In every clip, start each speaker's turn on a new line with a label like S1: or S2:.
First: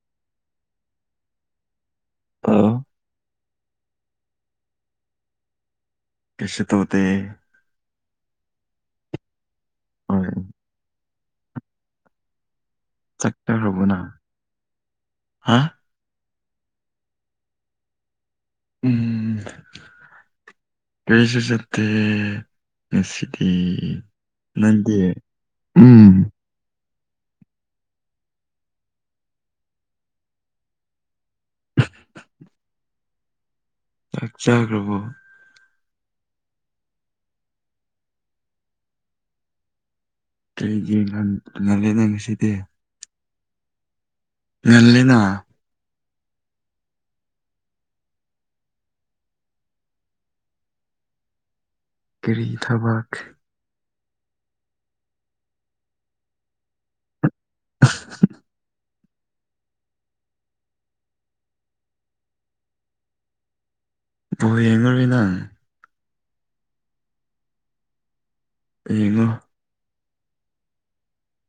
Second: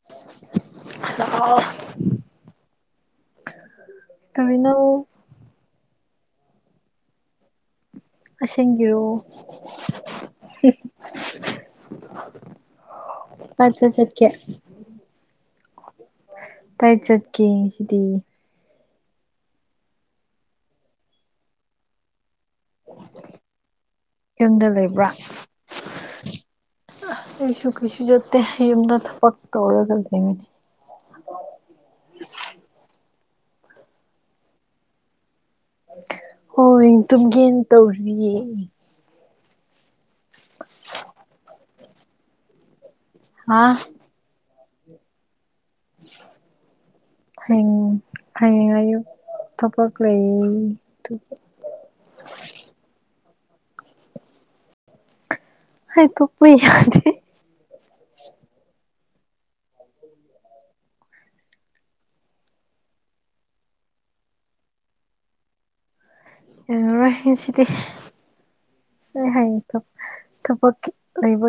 S1: [unintelligible]
S2: [unintelligible]
S1: ꯇꯧꯔꯤꯅꯣ
S2: ꯀꯦꯁꯨ ꯇꯧꯗꯦ
S1: ꯑꯁꯦꯡꯒꯤꯔꯣ
S2: ꯍꯣꯏ ꯆꯥꯛ ꯆꯥꯔꯕꯣ
S1: ꯄꯥꯠꯇ
S2: ꯅꯪ
S1: ꯆꯠꯀꯦ
S2: ꯍꯥ
S1: ꯀꯥꯏ ꯆꯠꯀꯦ ꯉꯁꯤꯗꯤ
S2: ꯎꯝ ꯀꯩꯁꯨ ꯆꯠꯇꯦ ꯉꯁꯤꯗꯤ
S1: ꯌꯨꯝꯗ
S2: ꯅꯪꯗꯤ
S1: ꯂꯩꯕ꯭ꯔꯥ
S2: ꯎꯝ
S1: ꯑꯁꯨ ꯀꯩꯁꯨ ꯆꯠꯇꯦ ꯌꯨꯝꯗ ꯊꯕꯛ ꯇꯧꯔꯒ ꯂꯩꯌꯦ
S2: ꯆꯥꯒꯔꯕꯣ
S1: ꯍꯣꯏ ꯇꯨꯝꯒꯦꯟ ꯇꯧꯔꯤꯌꯦ
S2: ꯀꯔꯤꯒꯤꯔꯥ ꯉꯟꯂꯦꯅ ꯉꯁꯤꯗꯤ
S1: ꯍꯥ
S2: ꯉꯜꯂꯤꯅ
S1: [inaudible] ꯍꯌꯦꯡ ꯍꯌꯦꯡ ꯑꯌꯨꯛ ꯊꯕꯛ ꯂꯩ ꯑꯗꯨꯒꯤ
S2: ꯀꯔꯤꯒꯤ ꯊꯕꯛ
S1: ꯍꯩ ꯇꯨꯞꯄ ꯌꯥꯗꯦ
S2: [unintelligible] ꯕꯣꯜ ꯌꯦꯡꯉꯔꯣꯏ ꯅꯪ
S1: ꯌꯦꯡꯉꯔꯣꯏ ꯉꯁꯤꯗꯤ
S2: ꯌꯦꯡꯉꯣ
S1: ꯑꯩ ꯍꯥꯌꯦꯡ ꯊꯕ ꯊꯕꯛꯀꯤ ꯂꯩꯕ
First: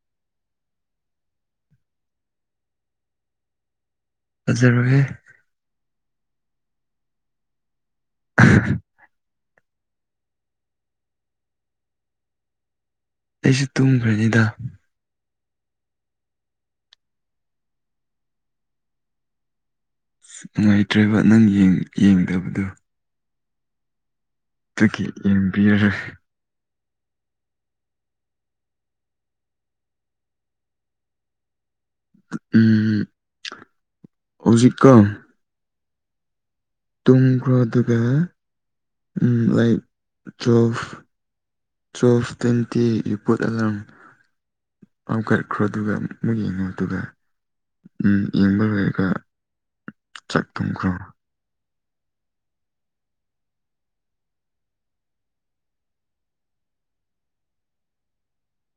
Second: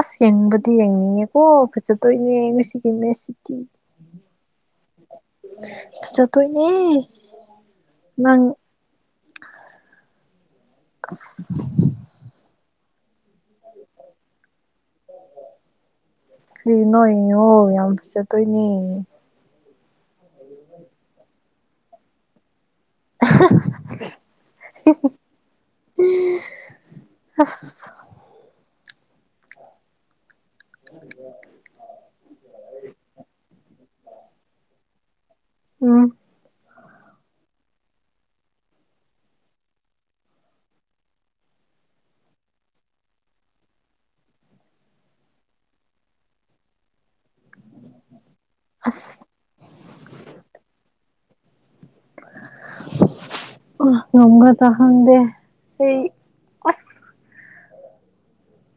S1: ꯑꯁ ꯌꯦꯡꯕꯗꯤ ꯌꯦꯡꯅꯤꯡꯉꯦꯀꯣ ꯐꯖꯠꯇꯣꯏꯅꯦ ꯉꯁꯤꯒꯤ ꯃꯦꯁꯁꯤꯗꯤ
S2: ꯐꯖꯔꯣꯍꯦ
S1: ꯐꯖꯗꯣꯏꯅꯦ ꯅꯪ ꯎꯝ [unintelligible]
S2: ꯑꯩꯁꯨ ꯇꯨꯝꯒ꯭ꯔꯅꯤꯗ
S1: ꯀꯩ ꯅꯣꯏ [unintelligible] ꯌꯥꯝ ꯐꯖꯠꯗꯣꯏꯅꯦ
S2: ꯅꯨꯡꯉꯥꯏꯇ꯭ꯔꯦꯕ ꯅꯪ ꯌꯦꯡ ꯌꯦꯡꯗꯕꯗꯨ
S1: [unintelligible]
S2: ꯗꯨꯒꯤ ꯌꯦꯡꯕꯤꯔꯔꯣꯏ
S1: ꯑꯁ [inaudible]
S2: ꯎꯝ ꯍꯧꯖꯤꯛꯀꯣ
S1: ꯎꯝ
S2: ꯇꯨꯝꯈ꯭ꯔꯣ ꯑꯗꯨꯒ ꯎꯝ ꯂꯥꯏꯛ ꯇꯨꯋꯦꯜꯐ ꯇ꯭ꯋꯦꯜꯐ ꯇ꯭ꯋꯦꯟꯇꯤ ꯌꯨꯄꯨꯠ ꯑꯦꯂꯥꯝ ꯑꯃ ꯀꯠꯈ꯭ꯔꯣ ꯑꯗꯨꯒ ꯃꯨꯛ ꯌꯦꯡꯉꯣ ꯑꯗꯨꯒ ꯎꯝ ꯌꯦꯡꯕ ꯂꯣꯏꯔꯒ
S1: ꯑꯁ
S2: ꯆꯥꯛ ꯊꯣꯛꯈ꯭ꯔꯣ
S1: [unintelligible] ꯉꯝꯒꯗꯔ ꯈꯪꯗꯦ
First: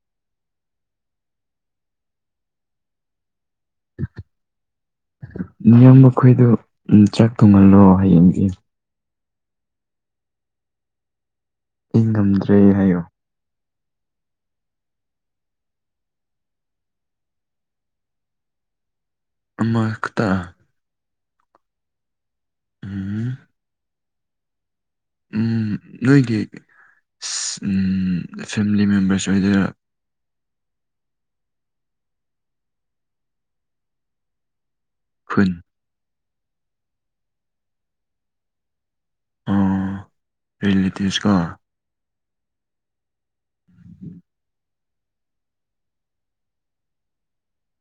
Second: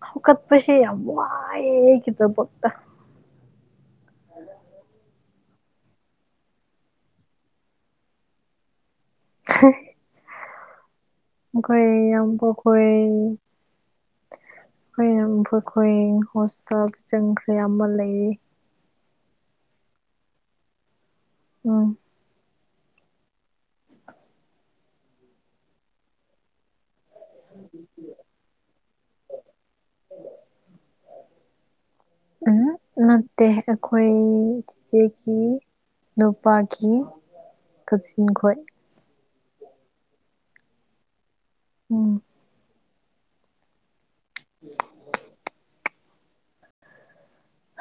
S1: ꯍꯧꯒꯠꯄꯁꯦ ꯋꯥꯝ ꯋꯥꯏꯌꯦ ꯑꯩꯒꯤꯗꯃꯛꯇ [unintelligible]
S2: ꯃꯤꯌꯥꯝ ꯃꯈꯣꯏꯗꯨ ꯎꯝ ꯆꯥꯛ ꯊꯣꯡꯍꯜꯂꯣ ꯍꯌꯦꯡꯒꯤ
S1: [unintelligible] ꯃꯈꯣꯏ
S2: ꯑꯩ ꯉꯝꯗ꯭ꯔꯦ
S1: ꯌꯥꯝꯕꯈꯣꯏ
S2: ꯍꯥꯏꯌꯣ
S1: ꯈꯣꯏ ꯢꯌꯥꯝꯕꯈꯣꯢ ꯑꯩꯈꯣꯏ ꯍꯣꯁꯄꯤꯇꯥꯜ ꯆꯪꯈ꯭ꯔꯦ ꯑꯃ ꯂꯩꯔꯤ
S2: ꯑꯃꯈꯇꯥ
S1: ꯎꯝ
S2: ꯎꯝ ꯎꯝ ꯅꯣꯏꯒꯤ ꯑꯁ ꯎꯝ ꯐꯦꯃꯤꯂꯤ ꯃꯦꯝꯕꯔꯁ ꯑꯣꯏꯗꯣꯏꯔꯣ
S1: ꯎꯝ ꯅꯠꯇꯦ ꯑꯩꯈꯣꯏ ꯆꯤꯆꯦꯒꯤ
S2: ꯈꯨꯟ
S1: ꯅꯨꯄꯥꯈꯤ ꯀꯥꯖꯤꯟ ꯈꯣꯏ
S2: ꯑꯣ ꯔꯤꯂꯦꯇꯤꯚꯁꯀꯣ
S1: ꯎꯝ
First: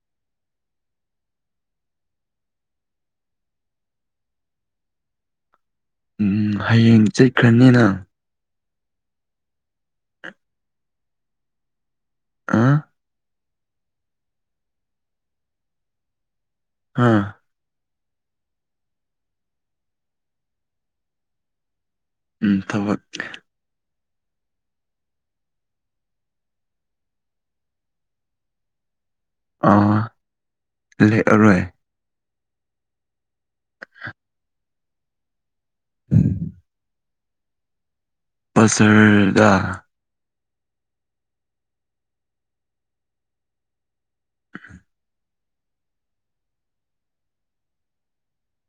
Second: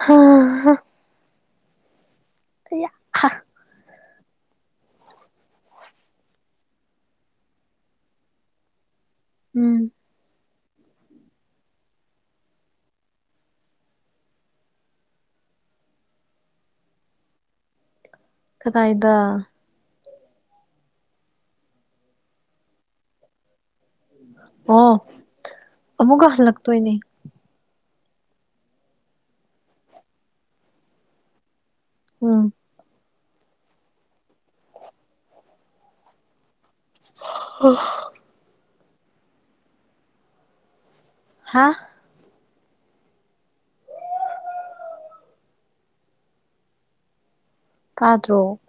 S1: ꯍꯥꯥ ꯍꯥ ꯑꯌꯥ
S2: ꯎꯝ ꯍꯌꯦꯡ ꯆꯠꯈ꯭ꯔꯅꯤꯅ
S1: ꯎꯝ
S2: ꯑ ꯍꯥ
S1: ꯀꯗꯥꯏꯗ
S2: ꯎꯝ ꯊꯕꯛ
S1: ꯑꯣ ꯑꯃꯨꯛꯀ ꯍꯜꯂꯛꯇꯣꯏꯅꯦ
S2: ꯑꯥ ꯂꯦꯛꯑꯔꯣꯏ
S1: ꯎꯝ
S2: [unintelligible]
S1: [unintelligible]
S2: [unintelligible] ꯗ
S1: ꯍꯥ
S2: [inaudible]
S1: ꯇꯥꯗ꯭ꯔꯣ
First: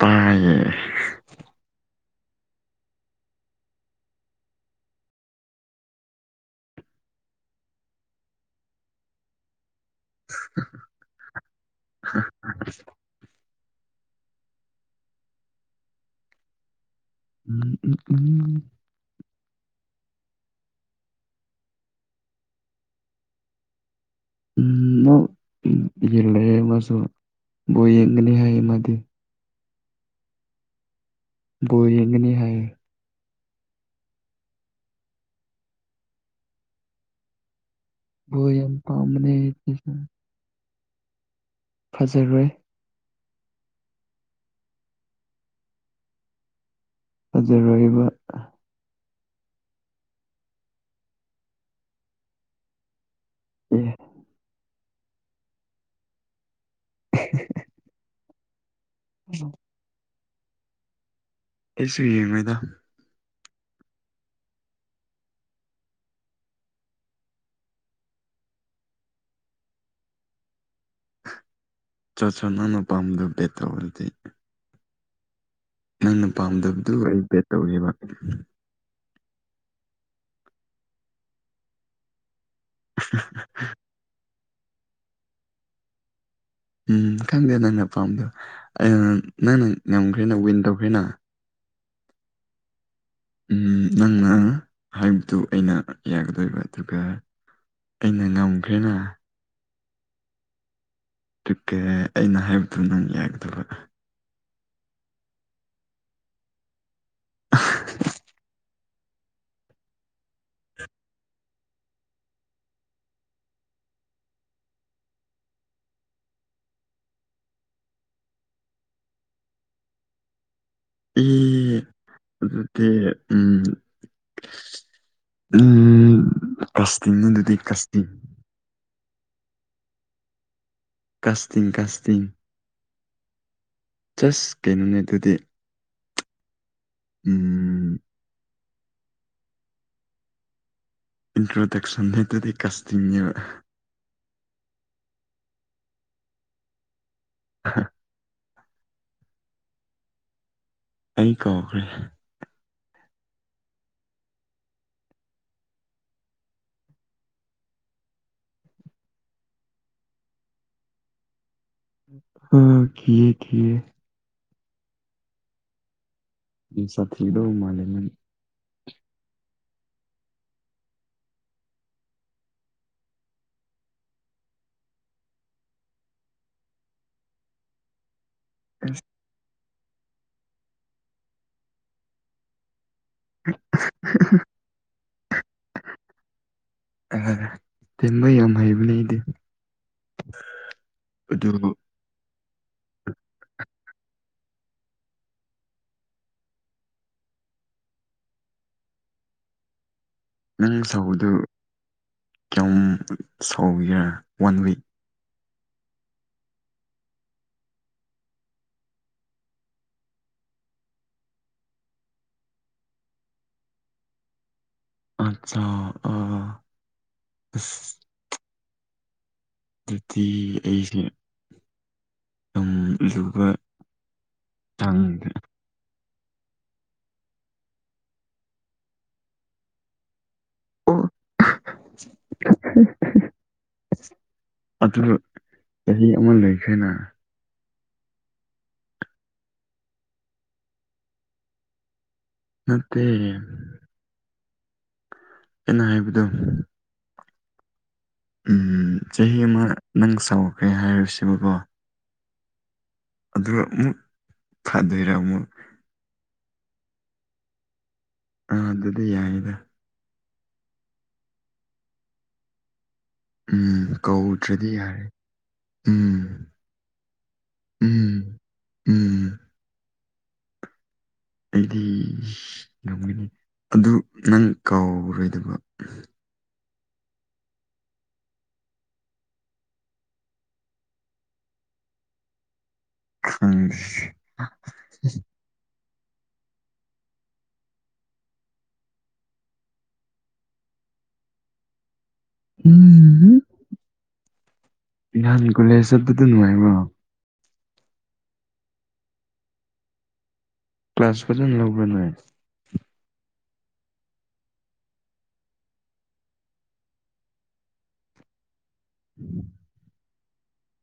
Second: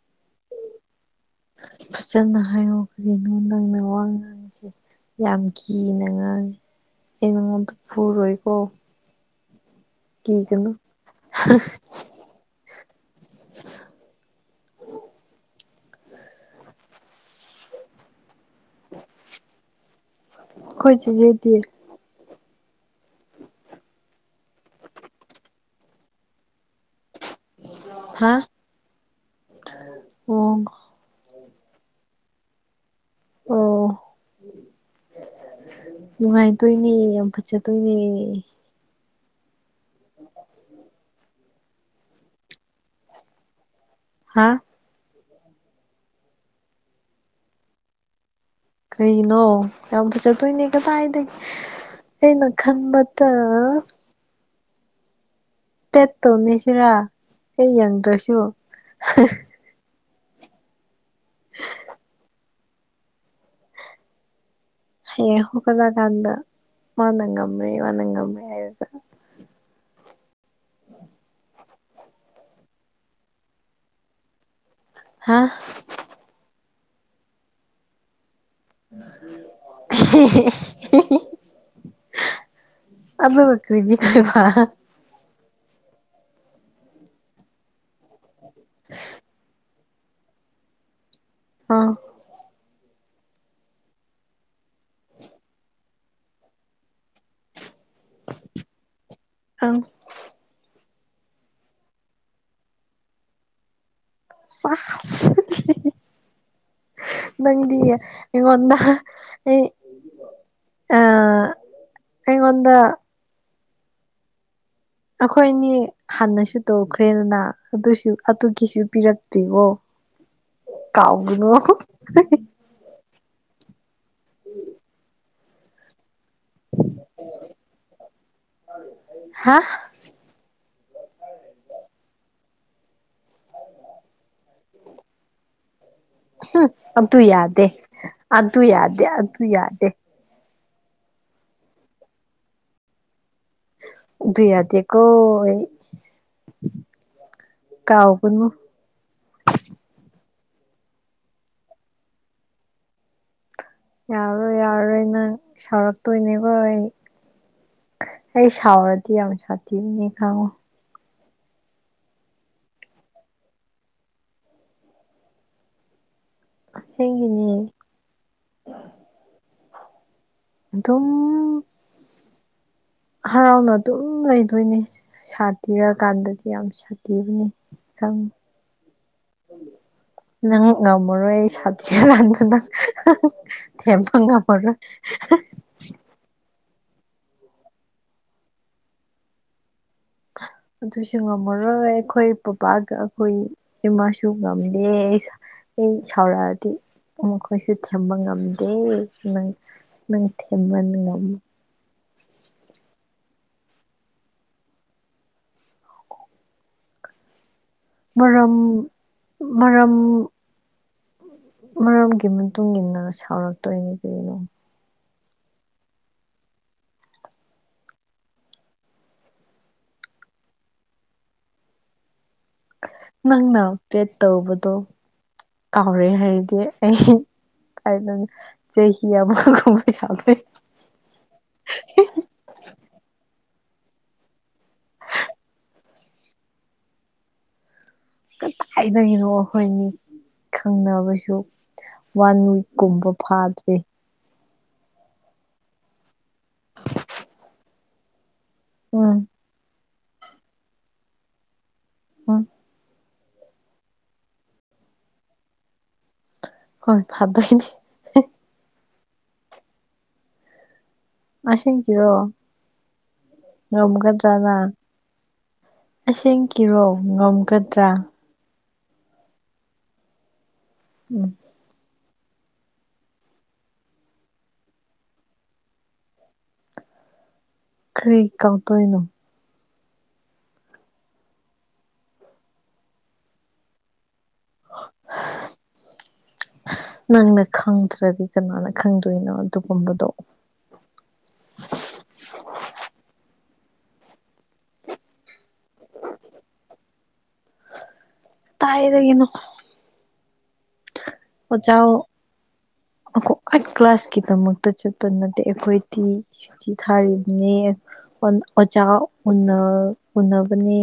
S2: ꯇꯥꯏꯌꯦ
S1: ꯐꯖꯅ ꯍꯥꯏꯌꯣꯀꯣ [unintelligible] ꯅꯪꯅ ꯋꯥ ꯉꯥꯡꯉꯤꯁꯦ ꯌꯥꯝ ꯀꯤꯅ ꯉꯥꯡꯉꯤ ꯑꯩ ꯅꯉꯣꯟꯗ ꯐꯨꯔꯣꯏꯀꯣ ꯀꯤꯒꯅꯨ [unintelligible]
S2: [unintelligible] [unintelligible]
S1: ꯑꯈꯣꯏ ꯆꯦꯖꯦꯗꯤ [inaudible]
S2: ꯅꯝ [unintelligible] ꯌꯦꯡꯒꯅꯤ
S1: ꯍꯥ
S2: ꯍꯥꯏꯌꯦ ꯃꯥꯗꯤ
S1: ꯑꯣ
S2: ꯕꯣꯜ ꯌꯦꯡꯒꯅꯤ ꯍꯥꯏꯌꯦ
S1: ꯑꯣ ꯅꯨꯡꯉꯥꯏꯗꯣꯏꯅꯦ ꯌꯥꯝ ꯐꯖꯗꯣꯏꯅꯦ
S2: ꯕꯣꯜ ꯌꯥꯝ ꯄꯥꯝꯕꯅꯦ [unintelligible] ꯐꯖꯔꯣꯏ
S1: ꯍꯥꯥ
S2: ꯐꯖꯔꯣꯏꯕ
S1: ꯀꯔꯤꯒꯤꯅꯣ ꯌꯥꯝ ꯐꯖꯗꯣꯏꯅꯦ ꯀꯗꯥꯏꯗꯒꯤ ꯑꯩꯅ ꯈꯟꯕ [unintelligible]
S2: ꯑꯦ
S1: ꯕꯦꯠ ꯇꯧꯅꯁꯤꯔ ꯑꯩ ꯌꯦꯡꯗ꯭ꯔꯁꯨ
S2: ꯑꯩꯁꯨ ꯌꯦꯡꯉꯣꯏꯗ
S1: ꯍꯌꯦꯡ ꯍꯧꯒꯂꯥꯀꯥꯟꯗ ꯃꯥꯅ ꯉꯝꯃꯦ ꯃꯥꯅ ꯉꯝꯃꯦ ꯍꯥꯏꯔꯒ [unintelligible]
S2: ꯆꯣ ꯆꯣ ꯅꯪꯅ ꯄꯥꯝꯗꯕꯗꯣ ꯕꯦꯠ ꯇꯧꯔꯣ ꯑꯗꯨꯗꯤ
S1: ꯍꯥꯥ
S2: ꯅꯪꯅ ꯄꯥꯝꯗꯕꯗꯨ ꯑꯩ ꯕꯦꯠ ꯇꯧꯒꯦꯕ
S1: [unintelligible] ꯑꯗꯨ ꯀꯔꯤꯒꯤ [unintelligible]
S2: ꯎꯝ ꯈꯪꯗꯦ ꯅꯪꯅ ꯄꯥꯝꯕꯗꯣ ꯅꯪꯅ ꯉꯝꯈ꯭ꯔꯦꯅ ꯋꯤꯟ ꯇꯧꯈ꯭ꯔꯦꯅ
S1: [unintelligible]
S2: ꯎꯝ ꯅꯪꯅ ꯍꯥꯏꯕꯗꯨ ꯑꯩꯅ ꯌꯥꯒꯗꯣꯏꯕ ꯑꯗꯨꯒ ꯑꯩꯅ ꯉꯝꯈ꯭ꯔꯦꯅ
S1: ꯑꯝ
S2: ꯇꯨꯗꯤ ꯑꯩꯅ ꯍꯥꯏꯕꯗꯨ ꯅꯪ ꯌꯥꯒꯗꯕ
S1: [unintelligible] ꯅꯪꯗꯤ ꯑꯩꯉꯣꯟꯗ ꯑꯩ ꯑ ꯑꯩꯉꯣꯟꯗ ꯑꯩꯈꯣꯏꯅꯦꯤ ꯍꯥꯟꯅꯁꯨ ꯇꯧꯈ꯭ꯔꯦꯗꯅ ꯑꯗꯨꯁꯨ ꯑꯗꯨꯒꯤꯁꯨ ꯄꯤꯔꯛꯇ꯭ꯦꯔꯤꯕꯣ ꯀꯥꯎꯒꯤꯅꯣ [unintelligible]
S2: [unintelligible] ꯀꯥꯁꯇꯤꯡ ꯑꯗꯨꯗꯤ ꯀꯁꯇꯤꯡ
S1: ꯍꯥ
S2: ꯀꯥꯁꯇꯤꯡ ꯀꯥꯁꯇꯤꯡ ꯖꯁ ꯀꯩꯅꯣꯅꯦ ꯑꯗꯨꯗꯤ
S1: ꯑꯗꯨ ꯌꯥꯗꯦ
S2: ꯎꯝ
S1: ꯑꯗꯨ ꯌꯥꯗꯦ ꯑꯗꯨ ꯌꯥꯗꯦ
S2: ꯏꯟꯇ꯭ꯔꯣꯗꯛꯁꯟ ꯅ‌ꯦ ꯗꯨꯗꯤ ꯀꯥꯁꯇꯤꯡꯅ‌‌ꯦꯕ
S1: ꯨꯑꯗꯨ ꯌꯥꯗ‌ꯦꯀ‌ꯣ ꯑꯩ ꯀꯥꯎꯒꯅꯨ
S2: ꯑꯩ ꯀꯥꯎꯈ꯭ꯔꯦ
S1: ꯌꯥꯔꯔꯣꯏ ꯌꯥꯔꯔꯣꯏ ꯅꯪ ꯁꯥꯎꯔꯛꯇꯣꯏꯅꯦꯀ‌ꯣ ꯑꯩ ꯑꯩ ꯁꯥꯎꯔꯗꯤ ꯌꯥꯝ ꯁꯥꯊꯤꯕꯅꯦ ꯈꯪꯉꯣ
S2: ꯑꯣ ꯀꯤꯌꯦ ꯀꯤꯌꯦ ꯃꯤ ꯁꯊꯤꯗꯧ
S1: ꯑꯁꯦꯡꯒꯤꯅꯦ
S2: ꯃꯥꯂꯦ ꯅꯪ
S1: ꯑꯗꯨꯝ ꯍꯔꯥꯎꯅ ꯑꯗꯨꯝ ꯂꯩꯗꯣꯏꯅꯦ ꯁꯥꯇꯤꯔꯀꯥꯟꯗꯗꯤ ꯌꯥꯝ ꯁꯥꯇꯤꯕꯅ‌ꯦ ꯈꯪ
S2: [unintelligible]
S1: ꯅꯪꯅ ꯉꯃꯔ‌ꯣꯏ ꯑꯩ ꯁꯥꯇꯤꯀꯥꯟꯗ ꯅꯪ ꯊꯦꯝꯕ ꯉꯝꯃꯔ‌ꯣꯏ
S2: ꯑ ꯇꯤꯟꯕ ꯌꯥꯝ ꯍꯩꯕꯅꯦ ꯑꯩꯗꯤ
S1: ꯑꯗꯨꯏꯁꯨ
S2: ꯑꯗꯨ
S1: ꯉꯝꯃꯔꯣꯏ ꯑꯩꯈꯣꯏ ꯄꯕꯥꯒ ꯑꯩꯈꯣꯏ ꯏꯃꯥꯁꯨ ꯉꯝꯗꯦ ꯑꯩ ꯑꯩ ꯁꯥꯎꯔꯛꯑꯗꯤ ꯃꯈꯣꯏꯁꯨ ꯊꯦꯝꯕ ꯉꯝꯗꯦ ꯅꯪ ꯅꯪ
S2: ꯅꯪ
S1: ꯊꯦꯝꯕ
S2: ꯁꯥꯎꯕꯗꯨ
S1: ꯉꯝꯃꯨ
S2: ꯀꯌꯥꯝ ꯁꯥꯎꯒꯦꯔꯥ ꯋꯥꯟ ꯋꯤꯛ
S1: ꯃꯔꯝ ꯃꯔꯝ ꯃꯔꯝꯒꯤ ꯃꯇꯨꯡ ꯏꯟꯅ ꯁꯥꯎꯔꯛꯇꯣꯏꯅꯤ ꯀꯩꯅꯣ
S2: ꯑꯠꯆꯥꯥ ꯑꯥ ꯑꯁ ꯑꯗꯨꯗꯤ ꯑꯩꯁ‌ꯦ ꯂꯨꯕ
S1: ꯅꯪꯅ ꯄꯦꯠ ꯇꯧꯕꯗꯣ
S2: ꯆꯥꯡꯗ
S1: ꯀꯥꯎꯔꯦ ꯍꯥꯏꯔꯗꯤ ꯑꯩ ꯀꯥꯏꯗꯟ ꯆꯍꯤ ꯑꯃꯒꯨꯝꯕ ꯁꯥꯎꯗꯣꯏ
S2: ꯑ [unintelligible] ꯑꯁ ꯑꯗꯨ ꯆꯍꯤ ꯑꯃ ꯂꯩꯈ꯭ꯔꯦꯅ
S1: ꯀꯗꯥꯏꯗꯒꯤꯅꯣ ꯑꯩꯈꯣꯏ ꯑꯅꯤ ꯈꯪꯅꯕꯁꯨ ꯋꯥꯟ
S2: ꯅꯠꯇꯦ
S1: ꯋꯤꯛꯀꯨꯝꯕ ꯐꯥꯗ꯭꯭ꯔꯤ
S2: ꯑꯩꯅ ꯍꯥꯏꯕꯗꯣ ꯎ
S1: ꯎꯝ
S2: ꯆꯍꯤ ꯑꯃ ꯅꯪ ꯁꯥꯎꯈ꯭ꯔꯦ ꯍꯥꯏꯔꯁꯨꯀꯣ
S1: ꯍꯨ
S2: ꯑꯗꯨꯒ ꯑꯃꯨꯛ ꯐꯗ‌ꯣꯏꯔꯥ ꯑꯃꯨꯛ
S1: ꯍꯣꯏ ꯐꯗ‌ꯣꯏꯅ‌ꯦ
S2: ꯑꯥ ꯑꯗꯨꯗꯤ ꯌꯥꯏꯗ
S1: ꯑꯁ‌ꯦꯡꯀꯤꯔꯣ
S2: ꯎꯝ ꯀꯧꯗ꯭ꯔꯗꯤ ꯌꯥꯔꯦ ꯎꯝ
S1: ꯑꯁꯦꯡ ꯀꯤꯔꯣ ꯉꯝꯒꯗ꯭ꯔꯥ
S2: ꯎꯝ ꯎꯝ
S1: ꯎꯝ
S2: ꯑꯩꯗꯤ ꯉꯝꯒꯅꯤ ꯑꯗꯨ ꯅꯪ ꯀꯥꯎꯔꯣꯏꯗꯕ
S1: ꯀꯔꯤ ꯀꯥꯎꯗ‌ꯣꯏꯅꯣ
S2: ꯈꯪꯗ‌ꯦ [unintelligible]
S1: ꯅꯪꯅ ꯈꯪꯗ꯭ꯔꯗꯤ ꯀꯅꯥꯅ ꯈꯪꯗꯣꯏꯅꯣ ꯑꯗꯨꯒꯨꯝꯕꯗꯣ
S2: ꯎꯝ ꯅꯍꯥꯟ ꯀꯣꯂꯦꯖ ꯆꯠꯄꯗ‌ꯣ ꯅꯨꯡꯉꯥꯏꯕ꯭ꯔꯣ
S1: ꯗꯥꯏꯗꯒꯤꯅ‌ꯣ
S2: ꯀ꯭ꯂꯥꯁ ꯐꯖꯅ ꯌꯥꯎꯕꯔ ꯅꯣꯏ
S1: ꯑꯈ‌ꯣ ꯑꯩ ꯀ꯭ꯂꯥꯁꯀꯤꯗꯃꯛꯇ ꯆꯠꯄ ꯅꯠꯇꯦ ꯑꯩꯈꯣꯏꯗꯤ ꯆꯤꯊꯤ ꯊꯥꯔꯤꯕꯅꯦ ꯑꯣꯖꯥ ꯎꯟꯅꯅꯕꯅꯦ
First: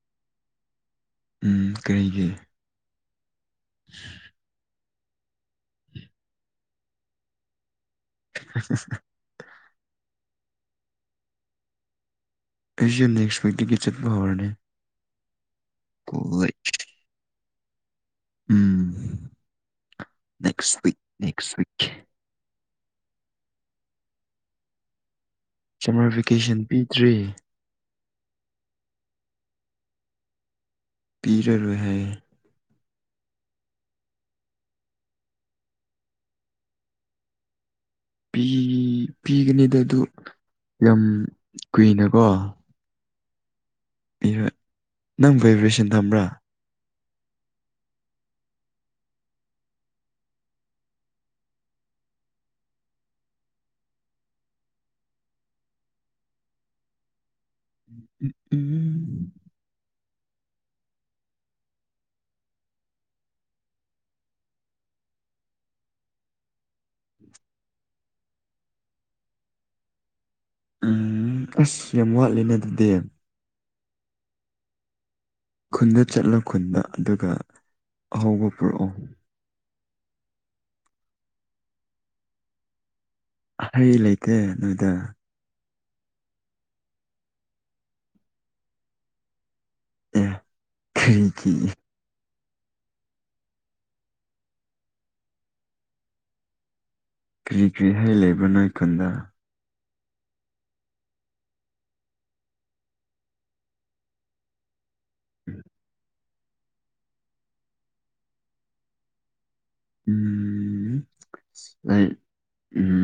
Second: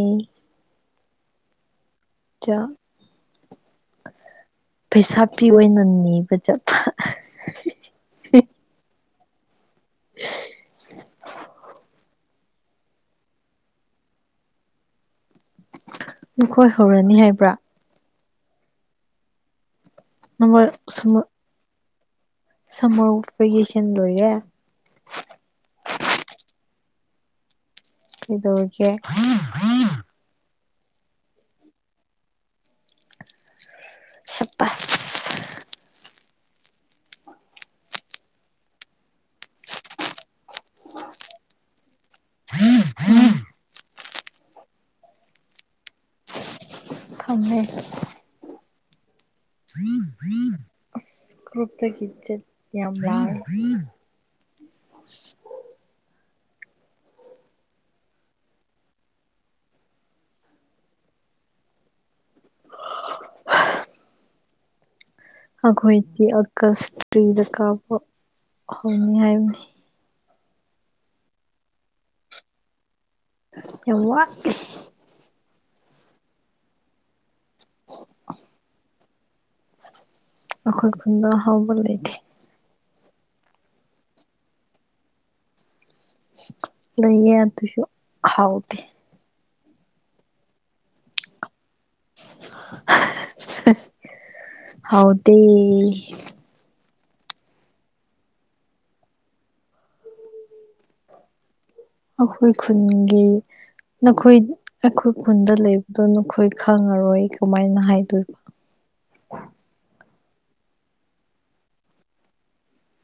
S2: ꯎꯝ ꯀꯔꯤꯒꯤ
S1: ꯄꯩꯁꯥ ꯄꯤ ꯑꯣꯏꯅ ꯅꯤꯕ ꯆꯠꯄ
S2: [inaudible]
S1: [inaudible]
S2: ꯑꯩꯁꯦ ꯅꯦꯛꯁ ꯋꯤꯛꯗꯒꯤ ꯆꯠꯄ ꯍꯧꯔꯅꯦ
S1: ꯅꯈꯣꯏ ꯍꯧꯔꯅꯤ ꯍꯥꯏꯕ꯭ꯔꯥ
S2: ꯎꯝ
S1: ꯅꯝꯕꯔ
S2: ꯅꯦꯛꯁꯋꯤꯛ ꯅꯦꯛꯁꯋꯤꯛ
S1: ꯁꯔ ꯐꯤꯀꯦꯁꯟ ꯂꯣꯏꯌꯦ
S2: ꯁꯝꯃꯔ ꯚꯦꯀꯦꯁꯟ ꯄꯤꯗ꯭ꯔꯤ
S1: ꯀꯗꯧꯒꯦ
S2: ꯄꯤꯔꯔꯣꯏ ꯍꯥꯏ
S1: ꯁꯄꯁ
S2: ꯄꯤ ꯄꯤꯒꯅꯤꯗ ꯑꯗꯨ ꯌꯥꯝ ꯀꯨꯏꯅꯀꯣ ꯅꯪ ꯚꯥꯏꯕ꯭ꯔꯦꯁꯟ ꯊꯝꯕ꯭ꯔꯥ
S1: ꯊꯝꯃꯦ ꯀ꯭ꯄ ꯀꯆꯗꯤ ꯌꯥꯝ ꯂꯑ [inaudible]
S2: [unintelligible]
S1: ꯑꯩꯈꯣꯏꯗꯤ ꯑꯀꯁꯇ꯭ꯔꯤꯗ ꯀꯥꯄ ꯍꯧꯅꯤ ꯍꯥꯏꯕꯅꯤ
S2: ꯎꯝ ꯑꯁ ꯌꯥꯝ ꯋꯥꯠꯂꯦꯅ ꯑꯗꯨꯗꯤ
S1: ꯌꯥꯝ
S2: ꯈꯨꯟꯗ ꯆꯠꯂꯣ ꯈꯨꯟꯗ ꯑꯗꯨꯒ ꯑꯍꯧꯕ ꯄꯨꯔꯛꯑꯣ
S1: ꯑꯈꯠ ꯐꯨꯟꯗ ꯍꯥꯎꯕ ꯂꯩꯗꯤ
S2: ꯍꯩ ꯂꯩꯇꯦ ꯅꯣꯏꯗ
S1: ꯅꯌꯦ ꯑꯗꯨꯁꯨ ꯍꯥꯎꯗꯤ
S2: ꯑꯦ ꯐꯔꯤ
S1: [unintelligible] ꯍꯥꯎꯗ
S2: ꯀꯔꯤ ꯀꯔꯤ ꯍꯥꯏꯩ ꯂꯩꯕ ꯅꯣꯏ ꯀꯨꯟꯗ
S1: ꯑꯩꯈꯣꯏ ꯈꯨꯟꯒꯤ ꯅꯈꯣꯏ ꯑꯩꯈꯣꯏ ꯈꯨꯟꯗ ꯂꯩꯕꯗꯣ ꯑꯩꯈꯣꯏ ꯈꯪꯉꯔꯣꯏ ꯑꯩ ꯀꯃꯥꯏꯅ ꯍꯥꯏꯗꯣꯏꯕ
S2: ꯎꯝ ꯑꯩ ꯎꯝ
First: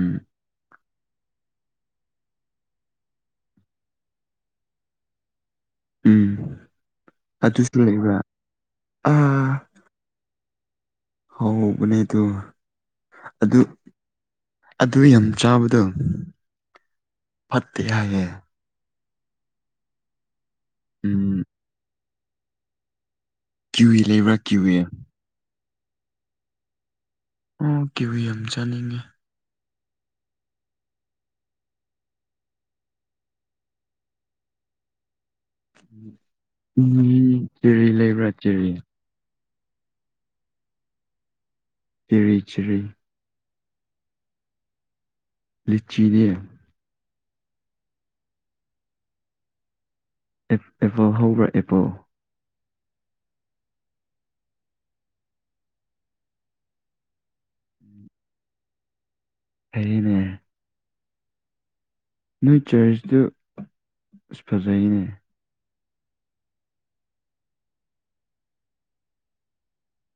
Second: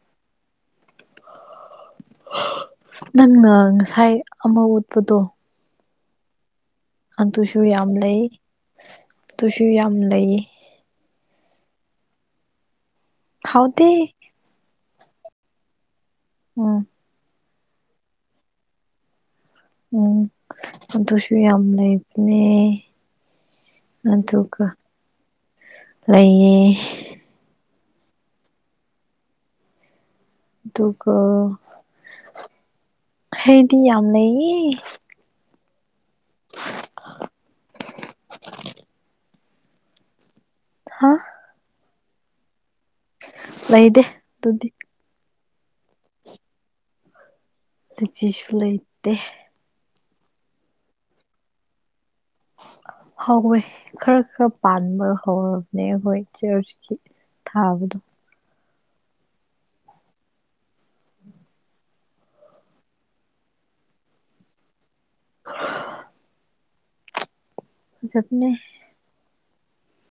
S1: ꯅꯪꯅ ꯉꯁꯥꯏ ꯑꯃ ꯎꯠꯄꯗꯣ
S2: ꯎꯝ
S1: ꯑꯗꯨꯪ ꯑꯗꯨꯁꯨ ꯌꯥꯝ ꯂꯩ ꯑꯗꯨ ꯑꯗꯨꯁꯨ ꯌꯥꯝ ꯂꯩ
S2: ꯍꯧꯕꯅꯦ ꯑꯗꯨ ꯑꯗꯨ
S1: ꯍꯥꯎꯇꯦ
S2: ꯑꯗꯨ ꯌꯥꯝ ꯆꯥꯕꯗꯣ
S1: ꯎꯝ
S2: ꯐꯠꯇꯦ ꯍꯥꯏꯌꯦ
S1: ꯎꯝ ꯑꯗꯁꯨ
S2: ꯎꯝ
S1: ꯌꯥꯝ ꯅꯩꯕꯅꯦ
S2: ꯀꯤꯋꯤ ꯂꯩꯕ꯭ꯔꯥ
S1: ꯑꯗꯨ ꯀ
S2: ꯀꯤꯋꯤ
S1: ꯂꯩꯌꯦ
S2: ꯎꯝ ꯀꯤꯋꯤ ꯌꯥꯝꯅ ꯆꯥꯅꯤꯡꯉꯦ
S1: ꯑꯗꯨꯒꯒ ꯍꯩꯗꯤ ꯌꯥꯝ ꯂꯩꯌꯦ
S2: ꯎꯝ ꯆꯦꯔꯤ ꯂꯩꯕ꯭ꯔꯥ ꯆꯦꯔꯤ
S1: ꯍꯥ
S2: ꯔꯤ ꯆꯔꯤ
S1: ꯂꯩꯗꯦ ꯑꯗꯨꯗꯤ
S2: ꯂꯤꯆꯤꯅꯦ
S1: ꯑꯗꯨꯆꯤꯁꯨ ꯂꯩꯇꯦ
S2: ꯑꯦꯄꯣ ꯍꯧꯕ꯭ꯔꯥ ꯑꯦꯞꯄꯣ
S1: ꯍꯧꯋꯦ ꯈꯔ ꯈꯔ ꯄꯥꯟꯕ ꯍꯧꯔꯕꯅꯦ ꯍꯈꯣꯏ ꯆꯔꯆꯀꯤ ꯊꯥꯕꯗꯣ
S2: ꯊꯩꯅ ꯅꯣꯏ ꯆꯔꯖꯇ ꯑ ꯐꯖꯩꯅꯦ
S1: ꯑ ꯆꯠꯅꯦ